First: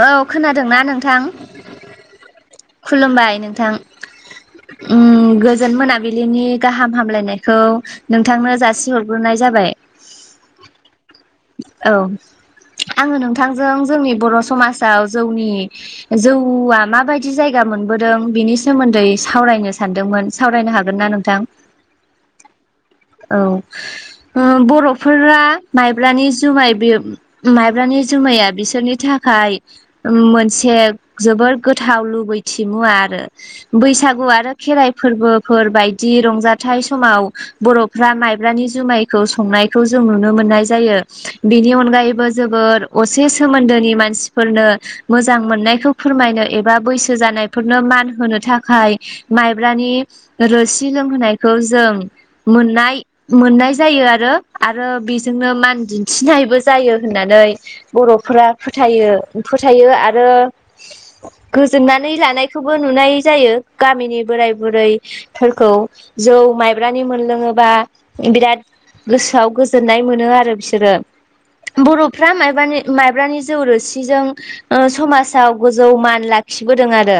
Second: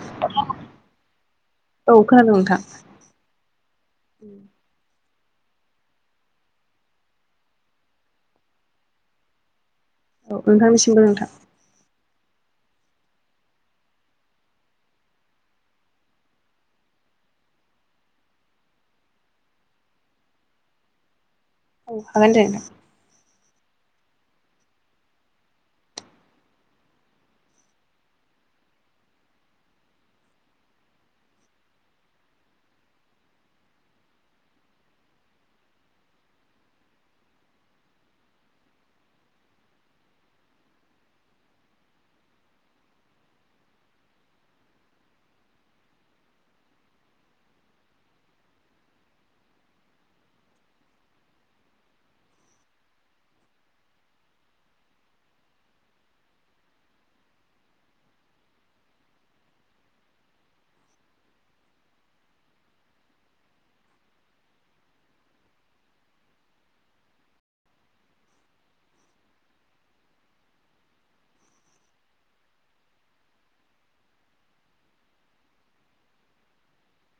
औ खोनादोंना नोंथां। औ खोनादों नोंथां खुलुमबाय नोंथां। ओम गोजोन मोनाबिलिनि गाहाम हामलायनायखौ नोंथांनो जासिहरग्रोनाय जाबाय। औ ओंखारनिसिमबो नोंथां औ आङो नोंथांजों जोंनि बर' समाजाव जौनि जौवआ माबायदि जायगा मोनबोदों बिनि सोमोन्दै सावरायनो सानदोंमोन। सावरायनो हागोन ना नोंथां। औ हागोन दे औ बर'फोरा माइब्रानि जुमाय बे माइब्रानि जुमाया बिसोरनि थाखाय मोनसे जोबोर गोथाव लुबैथि मुवा आरो बैसागु आरो खेराइ फोरबोफोर बायदि रंजाथाइ समाव बर' फ्रा माइब्रानि जुमायखौ संनायखौ जों नुनो मोननाय जायो बेनि अनगायैबो जोबोर असे सोमोन्दोनि मानसिफोरनो मोजां मोननायखौ फोरमायनो एबा बैसो जानायफोरनो मान होनो थाखाय माइब्रानि रोसि लोंहोनायखौ जों मोननाय मोननाय जायो आरो आरो बेजोंनो मान दिन्थिनायबो जायो होननानै बर'फोरा फोथायो फोथायो आरो गोजोननानै लानायखौबो नुनाय जायो गामिनि बोराय बुरै फोरखौ जौ माइब्रानि मोनलों थङोबा बिराद गोसोआव गोजोननाय मोनो आरो बिसोरो बर'फ्रा माइबानि माइब्रानि जौ रोसिजों समाजाव गोजौ मान लाखिबोदों आरो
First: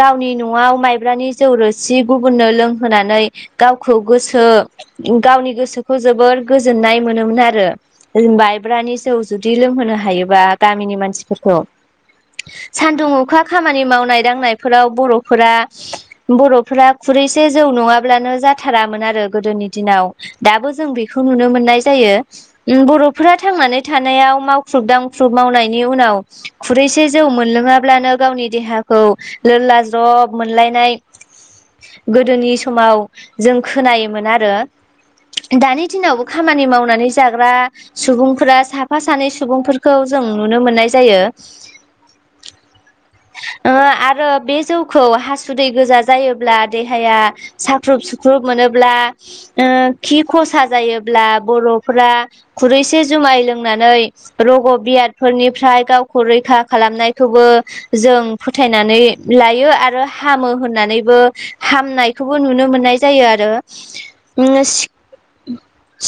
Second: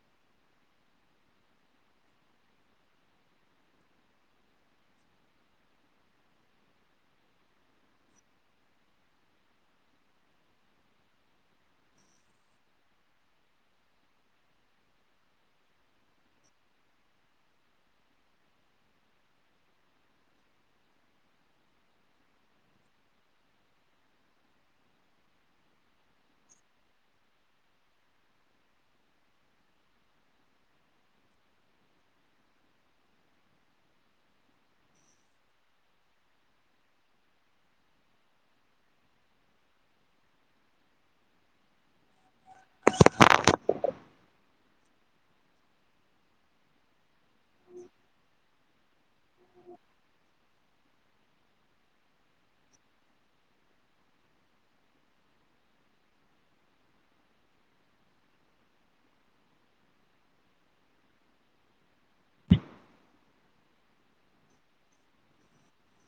गावनि नआव माइब्रानि जौरोसि गुबुननो लोंहोनानै गावखौ गोसो गो गावनि गोसोखौ जोबोर गोजोननाय मोनोमोन आरो ज बाइब्रानि जौ जुदि लोमहोनो हायोबा गामिनि मानसिफोरखौ सान्दुं अखा खामानि मावनाय दांनायफोराव बर'फोरा बर'फ्रा खुरैसे जौ नङाब्लानो जाथारामोन आरो गोदोनि दिनाव दाबो जों बेखौ नुनो मोननाय जायो बर'फोरा थांनानै थानायाव मावख्रुब दांख्रुब मावनायनि उनाव खुरैसे जौ मोनलोङाब्लानो गावनि देहाखौ लोरला ज्रब मोनलायनाय गोदोनि समाव जों खोनायो आरो दानि दिनावबो खामानि मावनानै जाग्रा सुबुंफोरा साफा सानै सुबुंफोरखौ जों नुनो मोननाय जायो ओ आरो बे जौ खौ हासुदै गोजा जायोब्ला देहाया साख्रुब सुख्रुब मोनोब्ला खि खसा जायोब्ला बर'फ्रा खुरैसे जुमाय लोंनानै रग' बियादफोरनिफ्राय गावखौ रैखा खालामनायखौबो जों फोथायनानै लायो आरो हामो होननानैबो हामनायखौबो नुनो मोननाय जायो आरो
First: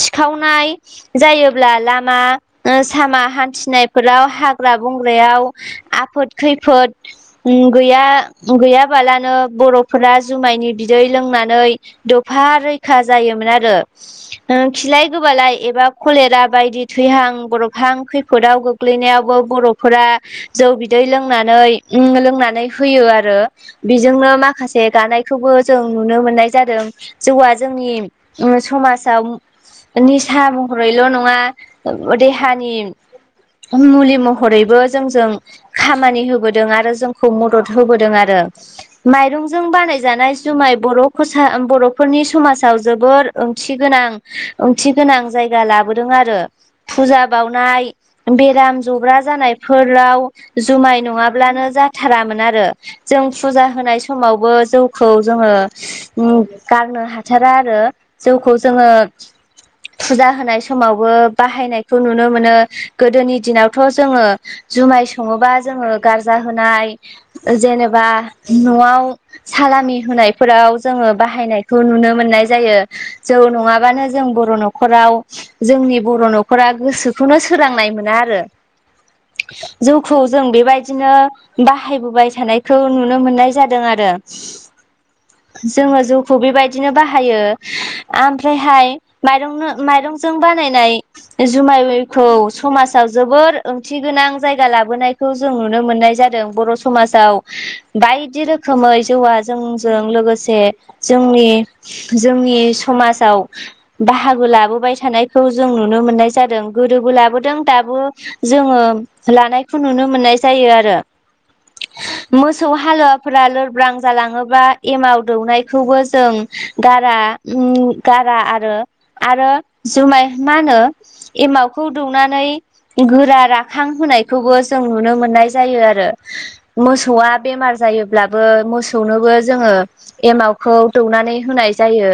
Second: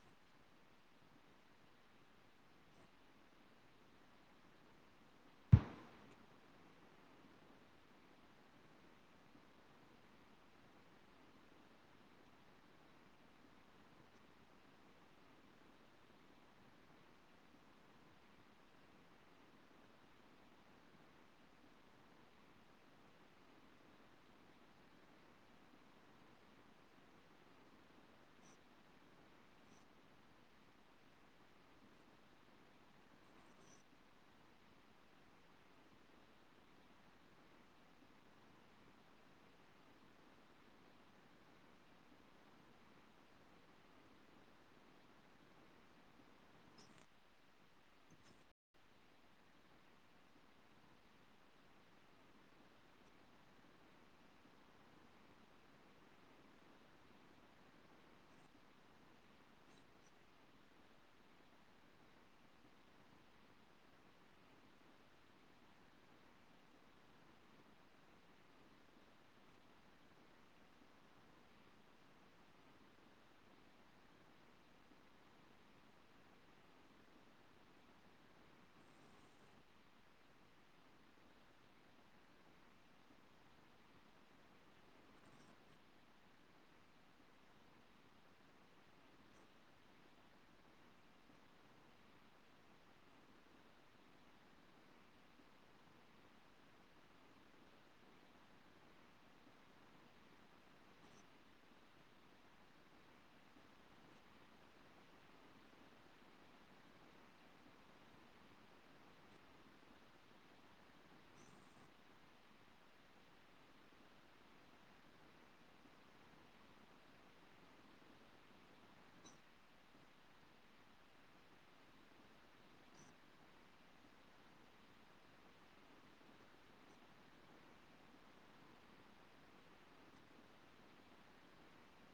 सिखावनाय जायोब्ला लामा सामा हान्थिनायफोराव हाग्रा बंग्रायाव आफोद खैफोद गैया गैयाबालानो बरफोरा जुमायनि बिदै लोंनानै एफा रैखा जायोमोन आरो खिलाय गोबालाय एबा कलेरा बायदि थैहां गरबहां खैफोदाव गो खख्लैनायावबो बर'फोरा जौ बिदै लोंनानै ओं लोंनानै होयो आरो। बेजोंनो माखासे दानायखौबो जों नुनो मोननाय जादों। जौआ जोंनि ओ समाजाव निसा महरैल' नङा देहानि मुलि महरैबो जोंजों खामानि होबोदों आरो जोंखौ मदद होबोदों आरो। माइरंजों बानायजानाय जुमाय बर' खसा बर' फोरनि समाजाव जोबोर ओंथि गोनां ओंथि गोनां जायगा लाबोदों आरो। फुजा बाउनाय बेराम जब्रा जानायफोराव जुमाय नङाब्लानो जाथारामोन आरो। जों फुजा होनाय समावबो जौखौ जोङो उम गारनो हाथारा आरो जौखौ जोङो फुजा होनाय समावबो बाहायनायखौ नुनो मोनो गोदोनि दिनावथ' जोङो जुमाय सङोबा जोङो गारजा होनाय जेनेबा न'आव सालामि होनायफोराव जोङो बाहायनाय बे खौ नुनो मोननाय जायो जौ नङाबानो जों बर' न'खराव जोंनि बर' न'खरा गोसोखौनो सोलांनाय मोना आरो। जौखौ जों बेबायदिनो बाहायबोबाय थानायखौ नुनो मोननाय जादों आरो जोङो जौ खौ बेबायदिनो बाहायो ओमफ्रायहाय माइरंनो माइरंजों बानायनाय जुमायखौ समाजाव जोबोर ओंथि गोनां जायगा लाबोनाय खौ जों नुनो मोननाय जादों बर' समाजाव बायदि रोखोमै जौवया जोंजों लोगोसे जोंनि जोंनि समाजाव बाहागो लाबोबाय थानायखौ जों नुनो मोननाय जादों। गोदोबो लाबोदों दाबो जोङो लानायखौ नुनो मोननाय जायो आरो। मोसौ हालुवाफोरा लोरब्रां जालाङोबा एमाव दौनाय बे खौबो जों गारा ओम गारा आरो। आरो जुमाय मा होनो एमावखौ दौनानै गोरा राखां होनायखौबो जों नुनो मोननाय जायो आरो। मोसौआ बेमार जायोब्लाबो मोसौनोबो जोङो एमाव खौ दौनानै होनाय जायो।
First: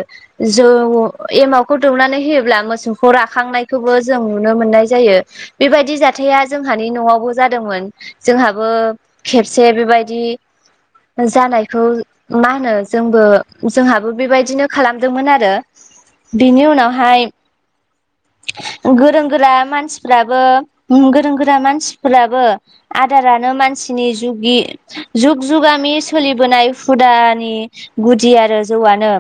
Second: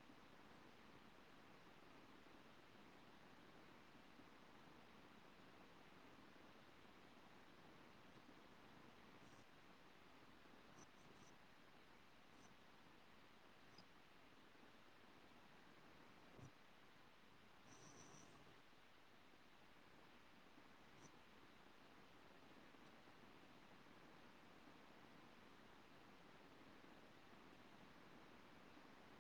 जौ एमावखौ दौनानै होयोब्ला मोसौखौ राखांनायखौबो जों नुनो मोननाय जायो। बेबायदि जाथाया जोंहानि न'आवबो जादोंमोन। जोंहाबो खेबसे बेबायदि जानायखौ मा होनो जोंबो जोंहाबो बेबायदिनो खालामदोंमोन आरो बिनि उनावहाय गोरों गोरा मानसिफोराबो गोरों गोरा मानसिफोराबो आदारानो मानसिनि जुगि जुग जुगामि सोलिबोनाय हुदानि गुदि आरो जौआनो।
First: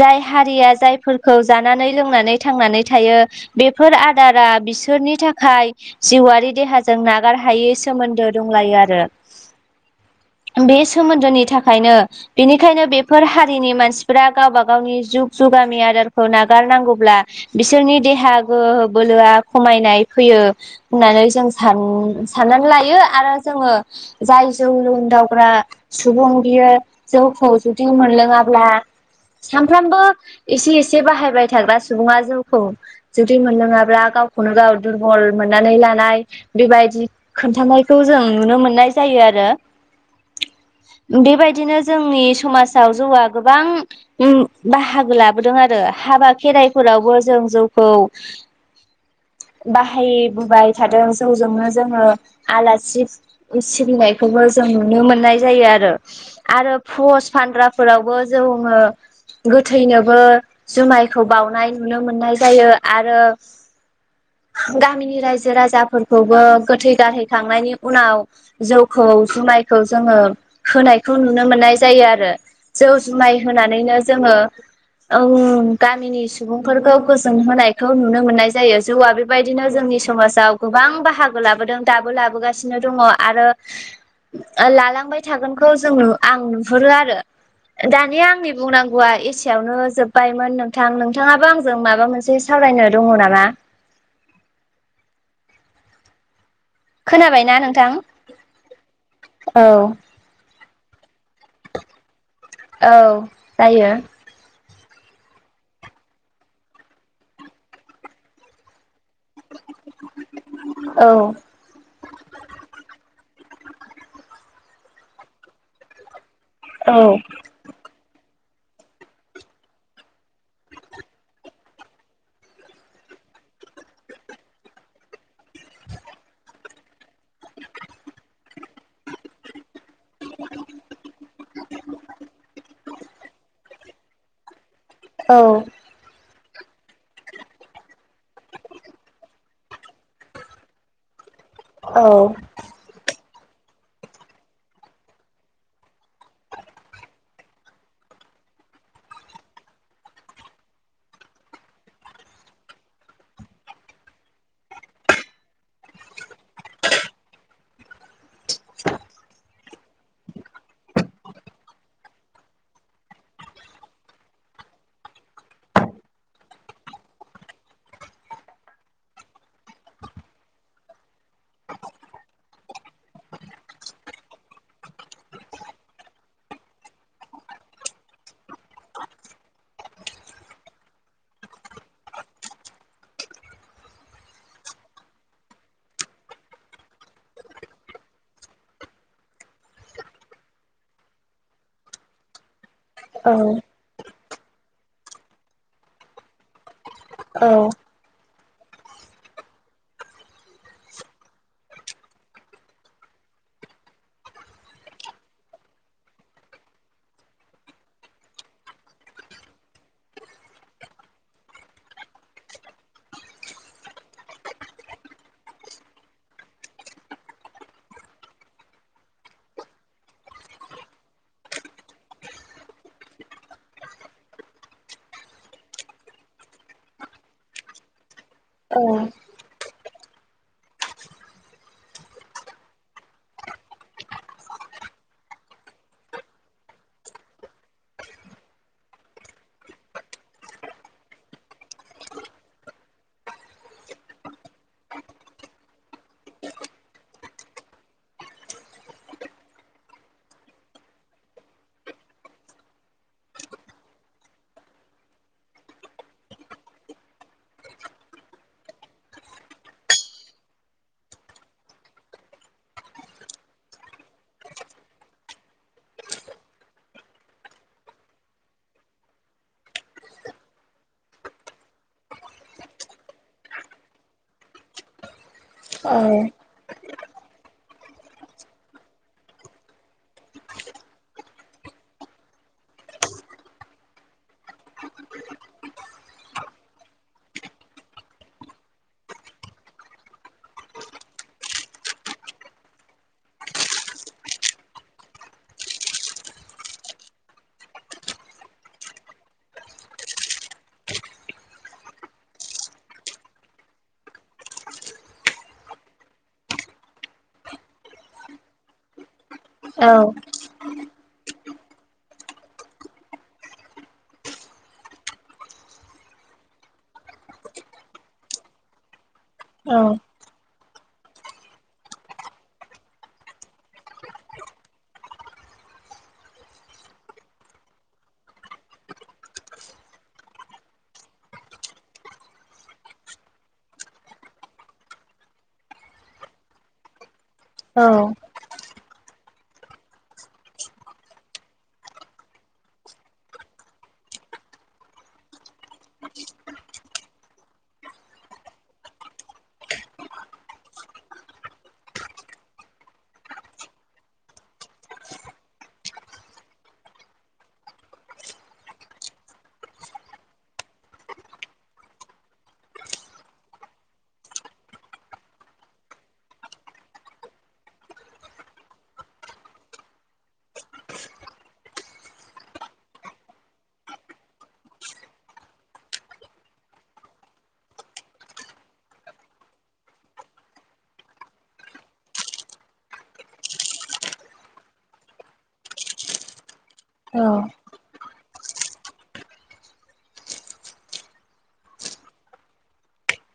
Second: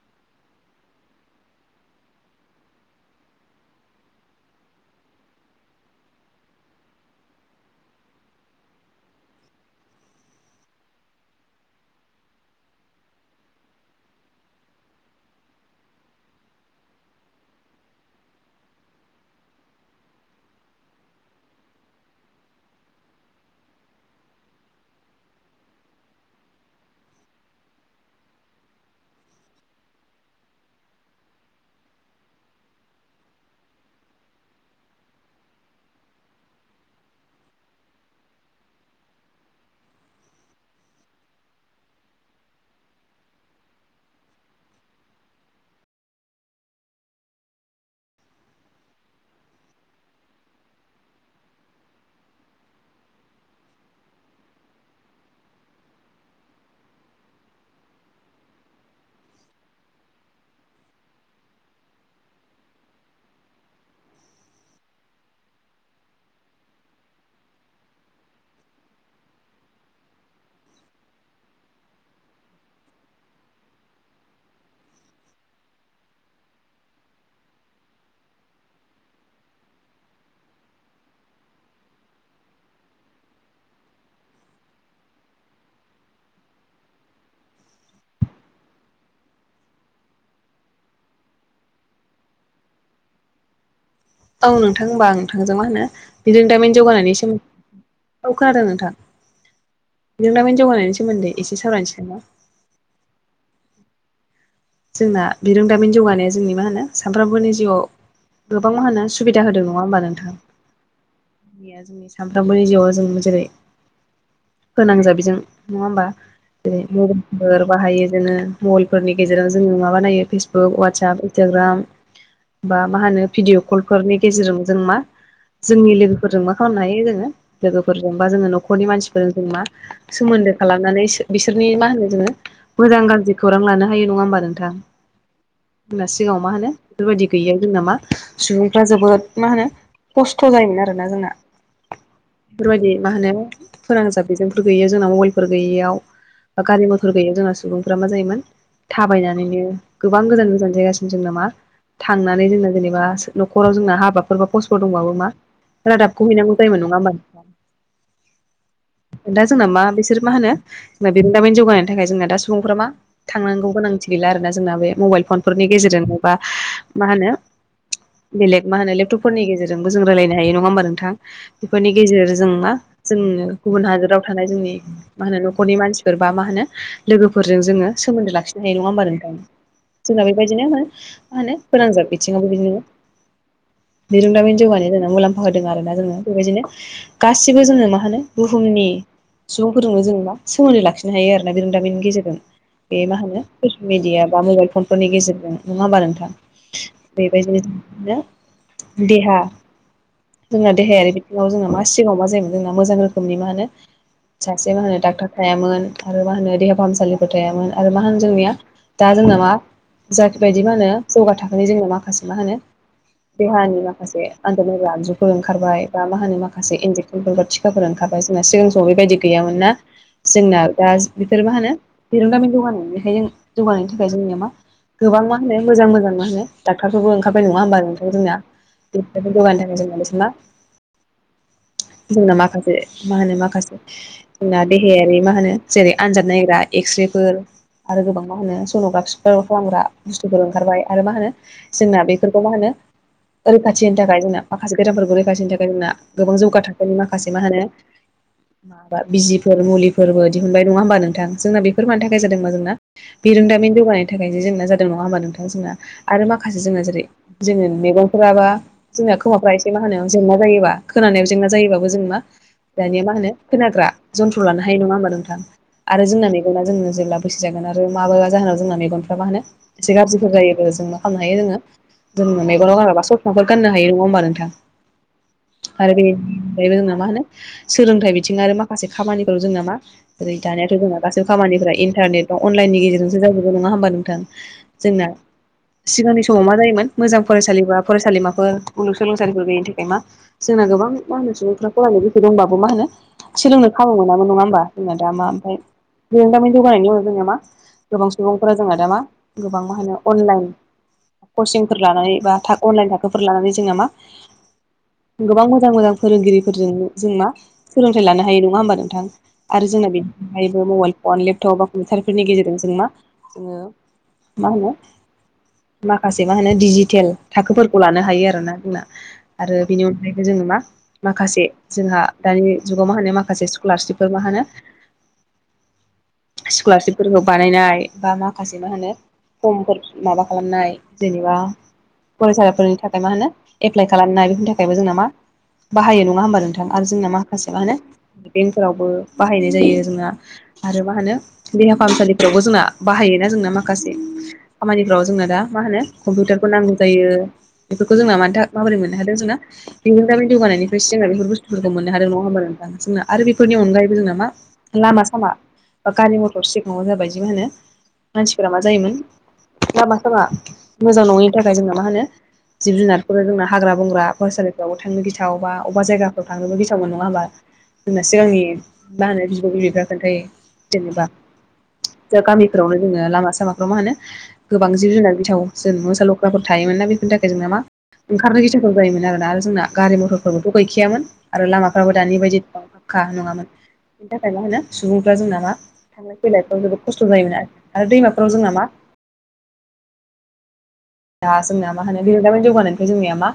जाय हारिया जायफोरखौ जानानै लोंनानै थांनानै थायो बेफोर आदारा बिसोरनि थाखाय जिउआरि देहाजों नागार हायै सोमोन्दो दंलायो आरो। बे सोमोन्दोनि थाखायनो बेनिखायनो बे बेफोर हारिनि मानसिफोरा गावबा गावनि जुग जुगामि आदारखौ नागारनांगौब्ला बिसोरनि देहा गोहो बोलोआ खमायनाय फैयो होननानै जों सान साननानै लायो आरो जोङो जाय जौ लोंदाउग्रा सुबुं बियो जौखौ ज जौ मोनलोङाब्ला सानफ्रामबो एसे एसे बाहायबाय थाग्रा सुबुङा जौखौ जुदि मोनलोङाब्ला गावखौनो गाव दुरबल मोननानै लानाय बेबायदि खोन्थानायखौ जों नुनो मोननाय जायो आरो। बेबायदिनो जोंनि समाजाव जौआ गोबां उम बाहागो लाबोदों आरो हाबा खेराइफोरावबो जों जौखौ बाहायबोबाय थादों जौजोंनो जोङो आलासि सिबिनायखौबो जों नुनो मोननाय जायो आरो आरो फस फानग्रा फोरावबो जोंङो गोथैनोबो जुमायखौ बावउनाय नुनो मोननाय जायो आरो गामिनि रायजो राजाफोरखौबो गोथै गारहैखांनायनि उनाव जौखौ जुमायखौ जोङो खोनायखौ नुनो मोननाय जायो आरो। जौ जुमाय होनानैनो जोङो ओं गामिनि सुबुंफोरखौ गोजोन होनायखौ नुनो मोननाय जायो जौआ बे बेबायदिनो जोंनि समाजाव गोबां बाहागो लाबोदों दाबो लाबोगासिनो दङ आरो लालांबाय थागोनखौ जों आं नुहुरो आरो। दानिया आंनि बुंनांगौआ एसेयावनो जोबबायमोन नोंथां नोंथाङाबो आंजों माबा मोनसे सावरायनो दङ नामा? औ नोंथां होमबा आं नोंथांजों मा होनो बिदि दामिन जौगानायनि खोनाबायना नोंथां सोमोन्दै औ खोनादों नोंथां। औ बिरोंदामिन जौगानायनि सोमोन्दै एसे सावरायनोसै नामा औ जायो। जोंना बिरोंदामिन जौगानाया जोंनि मा होनो सानफ्रोमबोनि जिउआव गोबां मा होनो सु सुबिदा होदों नङा होमबा नोंथां औ सामफ्रोमबोनि जिउआव जोंनो जेरै फोनांजाब बेजों नङा होमबा जेरै औ मबाइलफोर बाहायो जनो मबाइलफोरनि गेज जेराव जोङो माबा नायो फेसबुक वाटसएप इन्स्टाग्राम। बा मा होनो भिडिअ कलफोरनि गेजेरजों जों मा जोंनि लोगोफोरजों मा खालामनो हायो जोङो लोगोफोरजों बा जोङो न'खरनि मानसिफोरजों जों मा सोमोन्दो खालामनानै बिस बिसोरनि मा होनो जोङो मोजां गाज्रि खौरां लानो हायो नङा होमबा नोंथां? औ जोंना सिगाङाव मा होनो बेफोरबायदि गैयायाव जोंना मा सुबुंफ्रा जोबोद मा होनो खस्थ' जायोमोन आरो ना जोंना। औ बेफोरबायदि मा होनो फोनांजाब बेजोंफोर गैयियाव जोंनााव मबाइलफोर गैयियाव बा गारि मथर गैयया जोंना सुबुंफोरा मा जायोमोन थाबायनानैनो गोबां गोजान गोजान जायगासिनो जों ना मा थांनानै जोंना जेनेबा न'खराव जोंना हाबाफोर बा खस्फोर दंबाबो मा रादाबखौ हैनांगौ जायोन नङा होमबा नोंथां? [inaudible] दा जोंना मा बिसोर मा होनो जोंना बिरोंदामिन जौगानायनि थाखाय जोंना दा सुबुंफोरा मा थांनांगौ गोनांथि गैला आरोना जोंना बे मबाइल फनफोरनि गेजेरजोंनो बा मा होनो बेलेग मा होनो लेपटपफोरनि गेजेरजोंबो जों रायलायनो हायो नङा होमबा नोंथां? बेफोरनि गेजेरजों ना जों गुबुन हादोराव थानाय जोंनि मा होनो न'खरनि मानसिफोर बा मा होनो लोगोफोरजों जोङो सोमोन्दो लाखिनो होननाय नङा होमबा नोंथां जोंना बेबायदिनो मा मा होनो फोनांजाब बिथिङाव बेबायदिनो बिरोंदामिन जौगानि जोंना मुलाम्फा होदों आरो ना जोंनो बेबायदिनो गासिबो जोङो मा होनो बुहुमनि सुबुंफोरजोंनो जेनेबा सोमोनदो लाखिनो हायो आरो ना बिरोंदामिननि गेजेरजों। बे मा औ होनो ससिल मिडिया बा मबाइल फनफोरनि गेजेरजों नङा होमबा नोंथां औ बेबायदिनो आरो‌ दहा जोंना देहायारि बिथिङाव जोंङो मा सिगाङाव मा जायोमोन जोंना मोजां रोखोमनि मा होनो सासे मा होनो डाक्टार थायामोन आरो मा होनो देहा फाहामसालिफोर थायामोन आरो मा होनो जोंनिया दा जोंना मा जायखि बायदि मा होनो जौगा थाखोनि जोंना माखासे मा होनो देहानि माखासे आदोनायग्रा आगजुफोर ओंखारबाय बा होनो माखासे इनजे [unintelligible] टिकाफोर ओंखाबाय जोंना सिगां समाव बेबायदि गैयामोन ना जोंना दा बेफोर मा होनो दिरुंगामिनि जौगानाय बेखाय जौगानायनि थाखाय जोंनिया मा गोबां मा होनो मोजां मोजां मा होनो डक्टरफोरबो ओंखारबाय नङा होमबा नोंथां जोंना [unintelligible] जोंना माखासे मा होनो माखासे जोंना देहायारि मा होनो जेरै आनजाद नायग्रा एक्सरे फोर आरो गोबां मा होनो सन'ग्राफिफोर खालामग्रा बुस्थुफोर ओंखारबाय आरो मा होनो जोंना बेफोरखौ मा होनो रैखाथिनि थाखाय जोंना माखासे गेरामफोरखौ रैखाथिनि थाखाय जोंना गोबां जौगा थाखनि माखासे मा होनो द माबा बिजिफोर मुलिफोरबो दिहुनबाय नङा होमबा नोंथां जोंना बेफोर मानि थाखाय जादों होनबा जों ना बिरोंदामिन जौगानाय थाखाय जोंना जादों नङा होमबा नोंथां जोंना आरो माखासे जोंना जेरै जोङो मैगंफोराबा जोंना खोमाफ्रा एसे मा होनोनाव जेंना जायोबा खोनानायाव जेंना जायोबाबो जों मा दानिया मा होनो खोनाग्रा जन्थ्र' लानो हायो नङा होमबा नोंथां आरो जोंना मेगना जोंनो जेब्ला [unintelligible] माबा जाहोनाव जोंना मेगनफ्रा मा होनो एसे गाज्रिफोर जायोबो जों मा खालामनो हायो जोङो जों मेगनाव गानबा ससमाफोर गानो हायो नङा होमबा नोंथां। आरो बे [unintelligible] मा होनो सोलोंथाइ बिथिं आरो माखासे खामानिफोराव जोंना मा ओरै दानियाथ' जोंना गासैबो खामानिफोरा इन्टारनेट बा अनलाइननि गेजेरजोंसो जाजोबगौ नङा होमबा नोंथां जोंना सिगांनि समाव मा जायोमोन मोजां फरायसालि बा फरायसालिमाफोर मुलुगसोलोंसालिफोर गैयनि थाखाय मा जोंना गोबां मा होनो सुबुंफ्रा फरायनाय गोसो दंबाबो मा होनो सोलोंनो खाबु मोनामोन नङा होमबा जोंना दा मा ओमफाय बिरोंदामिन जौगानायनि उनाव जोंडो मा गोबां सुबुंफोरा जोंहा दा मा गोबां मा होनो अनलाइन कचिंफोर लानानै बा थाख अनलाइन थाखोफोर लानानै जोंङो मा गोबां मोजां मोजां फोरोंगिरिफोरजों जों मा सोलोंथाइ लानो हायो नङा होमबा नोंथां? आरो जोंना बेनियैबो मबाइल फन लेपटप बा कम्पिउटारफोरनि गेजेरजों जों मा जोङो मा होनो माखासे मा होनो डिजिटेल थाखोफोरखौ लानो हायो आरोना जोंना आरो बेनि अनगायै जोङो मा माखासे जोंहा दानि जुगाव मा होनो माखासे स्कलारशिपफोर मा होनो स्कलारशिपफोरखौ बानायनाय बा माखासे मा होनो समफोर माबा खालामनाय जेनेबा फरायसाफोरनि थाखाय मा होनो एप्लाइ खालामनाय बेफोरनि थाखायबो जोंना मा बाहायो नङा होमबा नोंथां आरो जोंना मा माखासे मा होनो औ बेंकफोरावबो बाहायनाय जायो जोंना आरो मा होनो देहा फाहामसालिफ्रावबो जोंना बाहायोना जोंना माखासे खामानिफ्राव जोंनो दा मा होनो कम्पिउटारफोर नांगौ जायो। बेफोरखौ जोंना मानोथा माबोरै मोननो हादों जोंना बिरोंदामिन जौगानायनिफ्रायसो जोंना बेफोर बुस्थुफोरखौ मोननो हादों नङा होमबा नोंथां जोंना आरो बेनि अनगायैबो जोंना मा लामा सामा बा गारि मथर सिगाङाव जाबायदि मा होनो मानसिफोरा मा जायोमोन लामा सामा मोजां नङिनि थाखाय जोंना मा होनो जिब जुनारफोर जोंना हाग्रा बंग्रा फरायसालिफ्रावबो थांनो गिथाव बा अबा जायगाफ्राव थांनोबो गिथाव मोन नङा होमबा? होनना सिगांनि मा होनो बिब' बिबैफ्रा खोन्थायो जेनेबा दा गामिफोरावनो जोङो लामा सामाफ्राव मा होनो गोबां जिब जुनार बिथाव जों मोसा लख्राफोर थायोमोन ना बेफोरनि थाखाय जोंना मा ओंखारनो गिथावथाव जायोमोन आरोना आरो जोंना गारि मथरफोरबोथ' गैखायामोन आरो लामाफ्राबो दानि बायदि नं फाक्खा नङामोन बेनि थाखाय मा होनो सुबुंफ्रा जोंना मा थांलायैलायफ्राव जोबोद खस्थ' औ जायोमोन आरो आरो दैमाफोराव जोंना मा दा जोंनाया मा होनो बिरगामिन जौगानायनिफ्राय जोंनिया मा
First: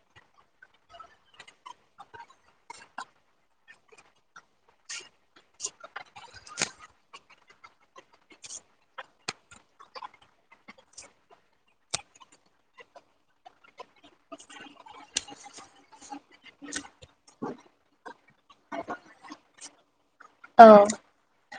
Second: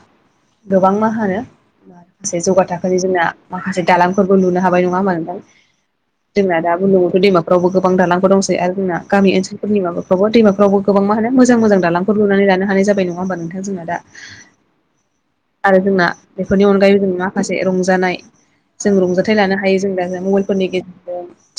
गोबां मा होनो माखासे जौगा थाखोनि जोंना माखासे दालांफोरबो लुनो हाबाय नङा होबा नोथां? [inaudible] जोंना दा बुंलुंबुथुर दैमाफ्रावबो गोबां दानांगौ दंसै आरो जोंना गामि ओनसोलफोरनि माबाफ्रावबो दैमाफ्रावबो गोबां मा होनो मोजां मोजां दालांफोर लुनानै लानो हानाय जाबाय नङा होमबा नोंथां जोंना दा आरो जोंना बेफोरनि अनगायैबो जों माखासे रंजानाय जों रंजाथाइ लानो हायो जों दा मबाइलफोरनि औ गेजेरजों टि